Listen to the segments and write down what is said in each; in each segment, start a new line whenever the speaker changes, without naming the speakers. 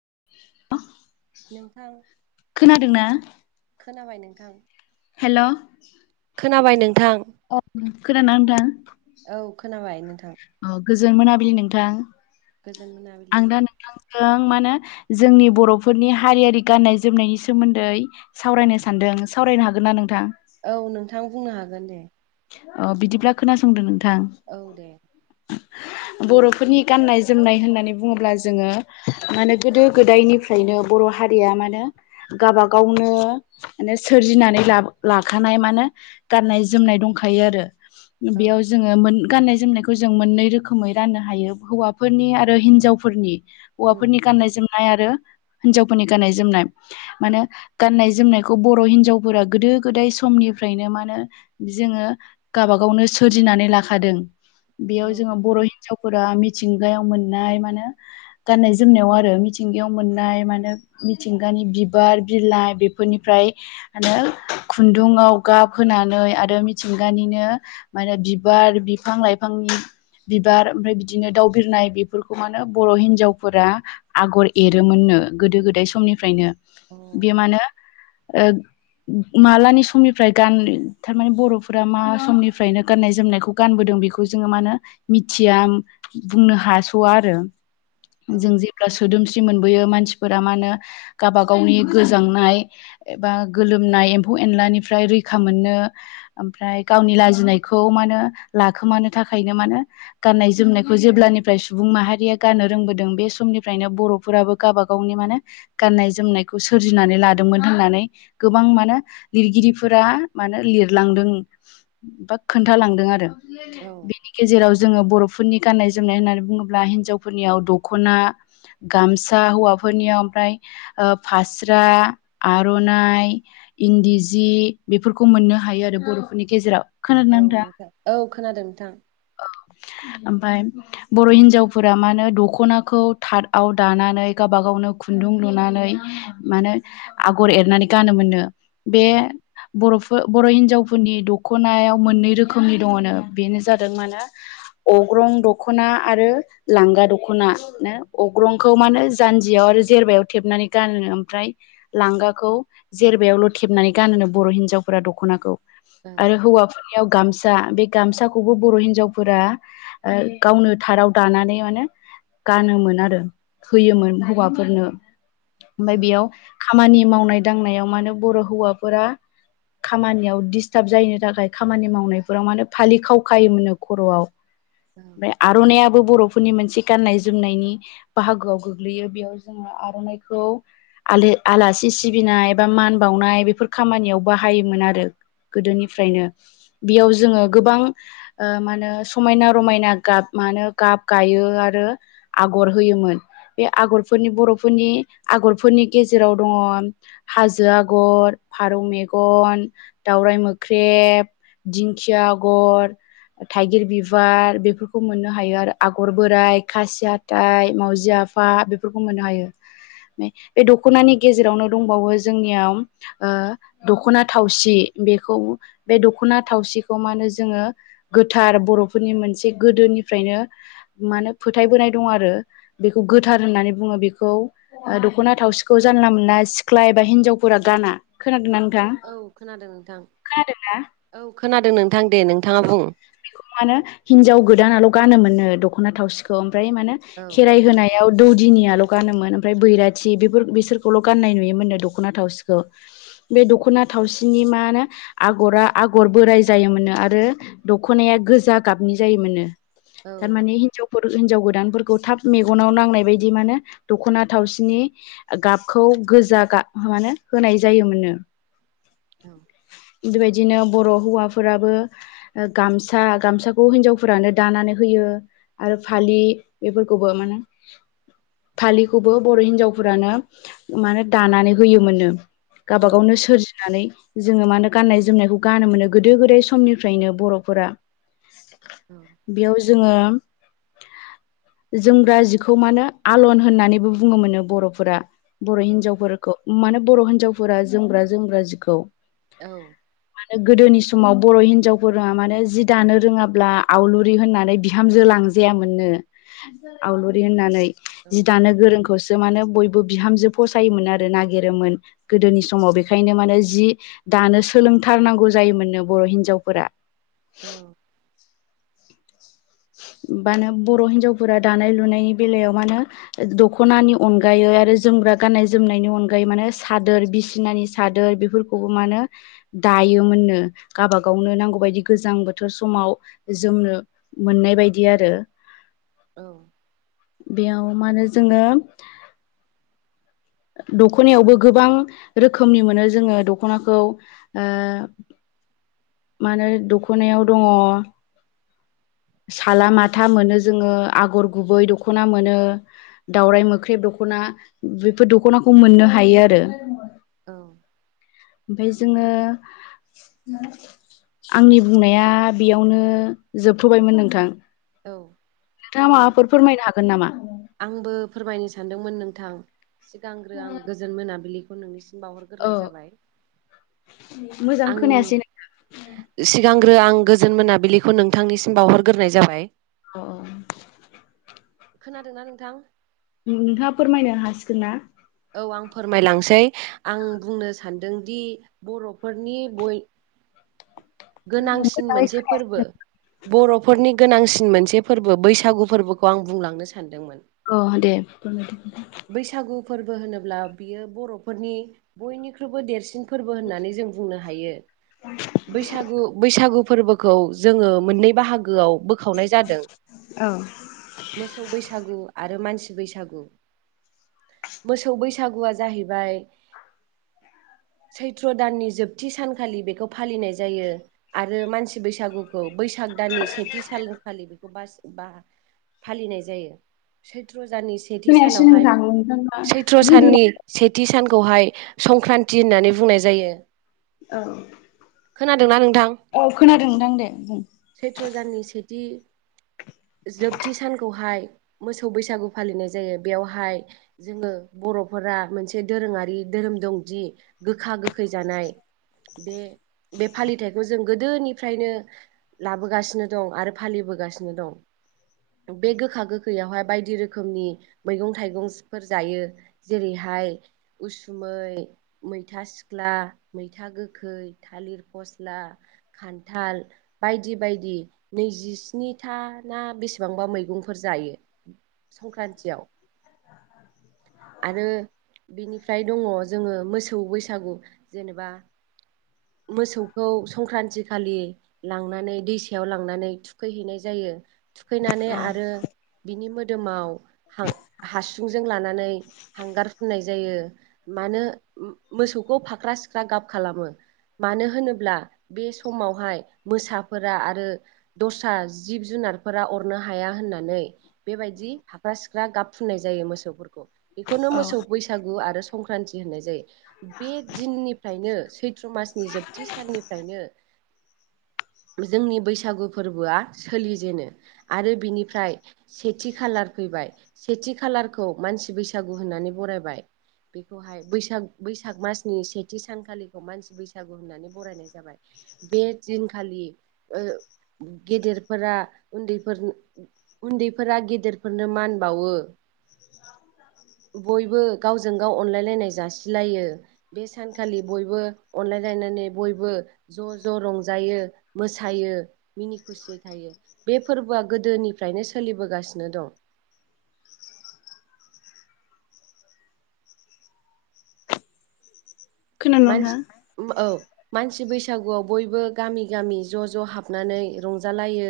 [unintelligible]
नोंथां
खोनादोंना
खोनाबाय नोंथां।
हेलौ
खोनाबाय नों
औ खोनादोंना
औ खोनाबाय नोंथां
नोंथां? गोजोन मोनाबिलि नोंथां।
गोजोन मोनाबिलि
जों मा होनो जोंनि बरफोरनि हारियारि गाननाय जोमनायनि सोमोन्दै सावरायनो सानदों सावरायनो हागोन ना नोंथां?
औ नोंथां बुंनो हागोन दे
बिदिब्ला खोनासंदो नोंथां
औ दे
[unintelligible] बर'फोरनि गाननाय जोमनाय होननानै बुङोब्ला जोङो माने गोदो गोदायनिफ्रायनो बर' हारिया मानो गावाब गावनो माने सोरजिनानै ला लाखानाय मानो गाननाय जोमनाय दंखायो आरो
औ
बेयाव जोङो मोन गाननाय जोमनायखौ जों मोननै रोखोमै राननो हायो हौवाफोरनि आरो हिन्जावफोरनि
उम
हौवाफोरनि गाननाय जोम नाय आरो हिनजावफोरनि गाननाय जोमनाय माने गाननाय जोमनायखौ बर हिनजावफोरा गोदो गोदो गोदाय समनिफ्रायनो मा होनो जोङो गाबा गावनो सोरजिनानै लाखादों बेयाव
औ
जोङो बर' हिनजाव फोरा मिथिंगायाव मोननाय मानो गाननाय जोमनायाव आरो मिथिंगायाव मोननाय मानो मिथिंगानि बिबार बिलाइ बेफोरनिफ्रायो मानो खुन्दुंआव गाब होना नै आरो मिथिंगानिनो मानो बिबार बिफां लाइफांनि बिबार ओमफ्राय बिदिनो दाउ बिरनाय बेफोरखौ मानो बर हिनजावफोरा आगर एरोमोन नो गोदो गोदाय समनिफ्रायनो
अ
बे मा होनो ओ मालानि समनिफ्राय गान थारमाने बर फ्रा मा समनिफ्रायनो गाननाय जोमनायखौ गानबोदों बेखौ जोङो मा होनो मिथिया बुंनो हा- सवा आरो
औ
जों जेब्ला सोदोम- स्रि मोनबोयो मानसिफोरा मा होनो गावबा गावनि गोजांनाय एबा गोलोमनाय एम्फौ एनलानिफ्राय रैखा मोननो आमफ्राय गावनि लाजिनायखौ मा होनो लाखोमानो थाखायनो मानो गाननाय जोमनायखौ जेब्ला निफ्राय सुबुं माहारिया गनो रोंबोदों बे समनिफ्रायनो बरफोराबो गावबा गावनि मानो गाननाय जोमनाय नायखौ सोरनानै लादोंमोन होननानै गोबां मानो लिरगिरिफोरा मानो लिर लांदों बा खोन्थालांदों आरो।
औ
बेनि गेजेराव जोङो बर' फोरनि गान्नाय जोमनाय होननानै बुङोब्ला हिन्जावफोरनियाव दखना गामसा हौवाफोरनियाव ओमफ्राय फास्रा, आरनाइ इन्दि सि बेफोरखौ मोननो हायो आरो बर'फोरनि गेजेराव।
औ नोंथां औ खोनादों नोंथां।
औ ओमफाय बर' हिनजावफोरा मा होनो दख'नाखौ थादआव दानानै गावबा गावनो खुन्दुं लुनानै माने आगर एरनानै गानोमोननो बे बर'फो बर' हिनजावफोरनि दख'नायाव मोननै रोखोमनि दङ'नो बेनो जादों मा नो अग्रं दख'ना आरो लांगा दख'ना नो, अग्रंखौ खौ मा नो जानजियाव आरो जेरबायायाव थेबनानै गानोनो ओमफ्राय लांगाखौ जेरबायल' थेब नानै गानोनो बर' हिनजावफोरा दख'नाखौ
औ
आरो हौवाफोरनियाव गामसा बे गामसा खौबो बर' हिनजावफोरा ओ गावनो थाराव दानानै माने गानोमोन आरो होयोमोन हौवाफोरनो ओमफाय
औ
बेयाव खामानि मावनाय दांनायाव मा नो बर' हौवाफोरा खामानियाव डिस्टार्ब जायैनि थाखाय खामानि मावनायफोराव मा नो फालि खाव खायोमोननो खर'आव
औ
ओमफाय आर'नाइआ बो बर'फोरनि मोनसे गाननाय जोमनायनि बाहागोआव गोग्लैयो बेयाव जोङो आर'नाइखौ आलो आलासि सिबिनाय बा मान बावनाय बेफोर खामानियाव बाहायोमोन आरो। गोदोनिफ्रायनो बेयाव जोङो गोबां ओ मा नो समायना रमायना गाब मा नो गाब गायो आरो आगर होयोमोन। बे आगरफोरनि बर'फोरनि आगरफोरनि गेजेराव दङ हाजो आगर फारौ मेगन, दावराइ मोख्रेब, दिंखिया आगर थाइगिर बिबार बेफोरखौ मोननो हायो आरो आगर बोराइ, खासि हाथ्थाय, माव जि आफा बेफोरखौ मोननो हायो। मे बे दख'नानि गेजेरावनो दंबावो जोंनियाव ओ दख'ना थावसि। बेखौ बे दख'ना थावसिखौ मा होनो जोङो गोथार बर'फोरनि मोनसे गोदोनिफ्रायनो मा होनो फोथायबोनाय दं आरो बेखौ गोथार होननानै बुङो बेखौ ओ दख'ना थावसिखौ जानला मोना सिख्ला एबा हिन्जावफोरा गान गाना खोनादों ना नों नोंथां
औ खोनादों नोंथां औ खोनादों नों
मा होनो हिनजाव गोदानल' गानोम नो दख'ना थावसिखौ ओम फ्राय माने
औ
खेराय होनायाव दौदिनियाल' गानोमोन ओमफ्राय बैराथि बेफोर बिसोरखौल' गाननाय नुयोमोननो दख'ना थावसिखौ। बे दख'ना थावसिनि मा होनो आगरा आगर बोराय जायोमोननो आर रो दखनाया गोजा गाबनि जायोमोननो
औ
थारमाने हिनजावफोर हिनजाव गोदानफोरखौ थाब मेगनाव नांनाय बायदि माहोनो दखना थावसिनि गाबखौ गोजा गाब मानो होनाय जायोमोननो।
औ।
बेबायदिनो बर' हौवाफोराबो गामसा गामसाखौ हिनजावफोरानो दानानै होयो आरो फालि बेफोरखौ अबहाय मोनो? फालिखौबो बर' हिनजावफोरानो माने दानानै होयोमोननो।
औ
गावबागावनो सोरजिनानै जोङो मा होनो गाननाय जोमनायखौ गानो मोनो गोदो गोदाय समनि फ्रायनो बर'फोरा
औ
बेयाव जोङो जोमग्रा जिखौ मा होनो आलन होननानैबो बुङोमोननो बर'फोरा। बर' हिनजावफोरखौ माने बर' हिन्जावफोरा जोमग्रा- जोमग्रा जिखौ।
औ।
ओ गोदोनि समाव बर' हिनजाव फोरा माने जि दानो रोङाब्ला आवलुरि होननानै बिहामजो लांजायामोननो। आवलुरि होननानै
औ
जि दानो गोरोंखौसो मा होनो बयबो बिहामजो फसायोमोन आरो नागिरोमोन गोदोनि समाव बेखायनो माने जि दानो सोलोंथारनांगौ जायोमोननो बर' हिनजावफोरा।
औ
मानो बर' हिनजावफोरा दानाय लुनायनि बेलायाव मानोे दखनानि अनगायै आरो जोमग्रा गाननाय जोमनायनि अनगायै माने सादोर बिसिनानि सादोर बेफोरखौबो मा होनो दायोमोननो गावाब गावनो नांगौबायायदि गोजां बोथोर समाव जोमनो मोननाय बायदि आरो
औ
बेयाव मा होनो जोङो दख'नायावबो गोबां रोखोमनि मोनो जोङो दख'नाखौ ओ मानो दख'नायाव दङ साला माथा मोनो जोङो आगर गुबै दख'ना मोनो दावराइ मोख्रेब दख'ना दख'ना बेफोर दख'नाखौ मोननो हायो आरो
औ
ओमफाय जोङो आंनि बुंनाया बेयावनो जोबथ'बायमोन नोंथां।
औ
नोंथाङा
आं
माबाफोर फोरमायनो हागोन नामा?
आंबो फोरमायनो सानदोंमोन नोंथां सिगांग्रो आं गोजोन मोनाबिलिखौ नोंनिसि बावहरग्रोनाय
औ
जाबाय।
मोजां
आं
खोनायासै
सिगांग्रो आं गोजोन मोनाबिलिखौ नोंथांनिसिम बावहरग्रोनाय जाबाय।
अ
खोनादोंना नोंथां?
नोंथाङा फोरमायनो हासिगोन ना?
औ आं फोरमायलांसै आं बुंनो सानदोंदि बर'फोरनि बय गोनांसिन
मोजाङै
मोनसे फोरबो
खोनायासै
बर'फोरनि गोनांसिन मोनसे फोरबो बैसागु फोरबोखौ आं बुंलांनो सानदोंमोन?
अ दे फोरमाय।
बैसागु फोरबो होनोब्ला बियो बर'फोरनि बयनिख्रुइबो देरसिन फोरबो होननानै जों बुंनो हायो बैसागु बैसागु फोरबोखौ जोङो मोननै बाहागोआव बोखावनाय जादों
औ
मोसौ बैसागु आरो मानसि बैसागु मोसौ बैसागुआ जाहैबाय
[unintelligible]
सैथ्र' दाननि जोबथि सानखालि बेखौ फालिनाय जायो आरो मानसि बैसागु बैसाग दाननि सेथि सानखालि बेखौ बा फालिनाय जायो। सेथि
खोनायासै
सानावहाय
नोंथां नोंथाङा
सैथ्र
गोदो
साननि सेथि सानखौहाय संक्रान्ति होननानै बुंनाय जायो।
औ
खोनादोंना नोंथां
औ खोनादों नोंथां दे बुं
सैथ्र'दाननि सेथि जोबथि सानखौहाय मोसौ बैसागु फालिनाय जायो बेयावहाय जोङो बर'फोरा मोनसे दोरोङारि धोरोम दंदि गोखा गोखै जानाय बे बे फालिथायखौ जों गोदोनिफ्रायनो लाबोगासिनो दं आरो फालिबो दं बे गोखा गोखैयावहाय बायदि रोखोमनि मैगं थाइगं फोर जायो जेरैहाय उसुमै मैथा सिख्ला मैथा गोखा गोखै थालिर फस्ला खान्थाल बायदि बायदि नैजिस्नि स्निथा ना बेसेबांबा मैगंफोर जायो संक्रान्तियाव आरो बिनिफ्राय दङ जोङो मोसौ बैसागु जेनेबा मोसौखौ संक्रान्ति खालि लांनानै दैसायाव लांनानै थुखैहैनाय जायो। [unintelligible] थुखैनानै
औ
आरो बिनि मोदोमाव हां हासुंजों लानानै हांगार फुननाय जायो मानो मोसौखौ फाख्रा सिख्रा गाब खालामो मानो होनोब्ला बे समावहाय मोसाफोरा आरो दस्रा जिब जुनार जुनारफोरा अरनो हाया होननानै बेबायदि फाख्रा सिख्रा गाब फुननाय जायो मोसौफोरखौ बेखौनो
औ
मोसौ बैसागु आरो संक्रान्ति होननाय जायो बे दिननिफ्रायनो सैत्र मासनि जोबथि साननिफ्रायनो
[inaudible]
जोंनि बैसागु फोरबोआ सोलिजेनो आरो बिनिफ्राय सेथि खालार फैबाय सेथि खालारखौ मानसि बैसागु होननानै बरायबाय बेखौहाय बैसाग बैसाग मासनि सेथि सानखालिखौ मानसि बैसागु होननानै बरायनाय जाबाय बे दिनखालि ओ गेदेरफोरा उन्दैफोर उन्दैफोरा गेदेरफोरनो मान बाउवो
[unintelligible]
बयबो गावजों गाव अनलायलायनाय जासिलायो बे सानखालि बयबो अनलायनाय नानै बयबो ज' ज' रंजायो मोसायो मिनि खुसियै थायो। बे फोरबोआ गोदोनिफ्रायनो सोलिबोगासिनो दं।
[inaudible] खोनादों
मानसि
नोंथां
[inaudible] औ मानसि बैसागुवाव बयबो गामि गामि ज' ज' हाबनानै रंजालायो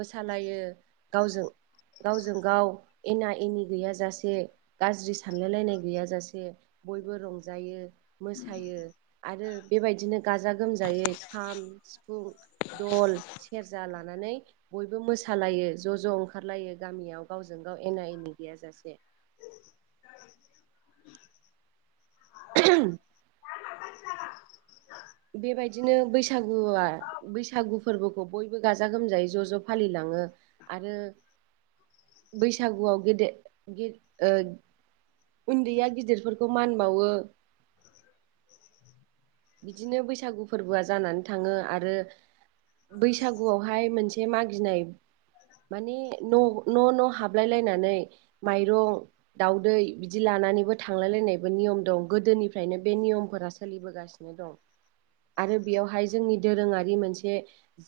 मोसालायो [inaudible] गावजों गावजों गाव एना एनि गैयाजासे गाज्रि सानलायलायनाय गैयाजासे बयबो रंजायो मोसायो सायो आरो बेबायदिनो गाजा गोमजायै खाम सिफुं दल सेरजा लानानै बयबो मोसालायो ज' ज' ओंखारलायो गामियाव गावजों गाव एना एनि गैयाजासे
[inaudible]
[unintelligible] बेबायदिनो बैसागुवा बैसागु फोरबोखौ बयबो बो गाजा गोमजायै ज' ज' फालिलांङो आरो बैसागुवाव गेदेर देर ओ उन्दैया गिदिरफोरखौ मान बाउवो बिदिनो बैसागु फोरबोआ जानानै थांङो आरो बैसागुवावहाय मोनसे मागिनाय माने न' न' न' हाबलायलायनानै माइरं दाउदै बिदि लाना नानैबो थांलाय लायनायबो नियम दं गोदोनिफ्रायनो बे नियमफोरा सोलिबोगासिनो दं। आरो बेयावहाय जोंनि दोरोंङारि मोनसे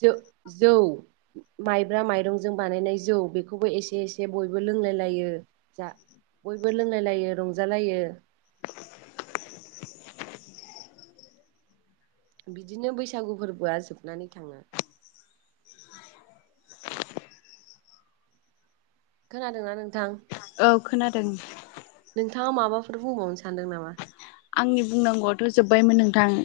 जो-जौ माइब्रा माइ? माइरंजों बानायनाय जौ बेखौबो एसे एसे बयबो लोंलाय लायो [inaudible] बयबो लोंलाय लायो रंजालायो बिदिनो बैसागु फोरबोआ जोबनानै थांङो खोनादोंना नोंथां?
औ खोनादों
नोंथांङा माबाफोर बुंबावनो सानदों नामा?
आंनि बुंनांगौवाथ' जोब्बायमोन नोंथां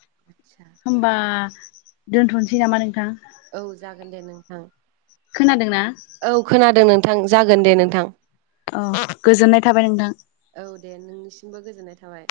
[inaudible]
होमबा दोनथ'नोसै नामा नोंथां?
औ जागोन दे नोंथां
खोनादोंना?
औ खोनादों नों नोंथां जागोन दे नोंथां
औ गोजोननाय थाबाय नोंथां
औ दे [inaudible] गोजोननाय थाबाय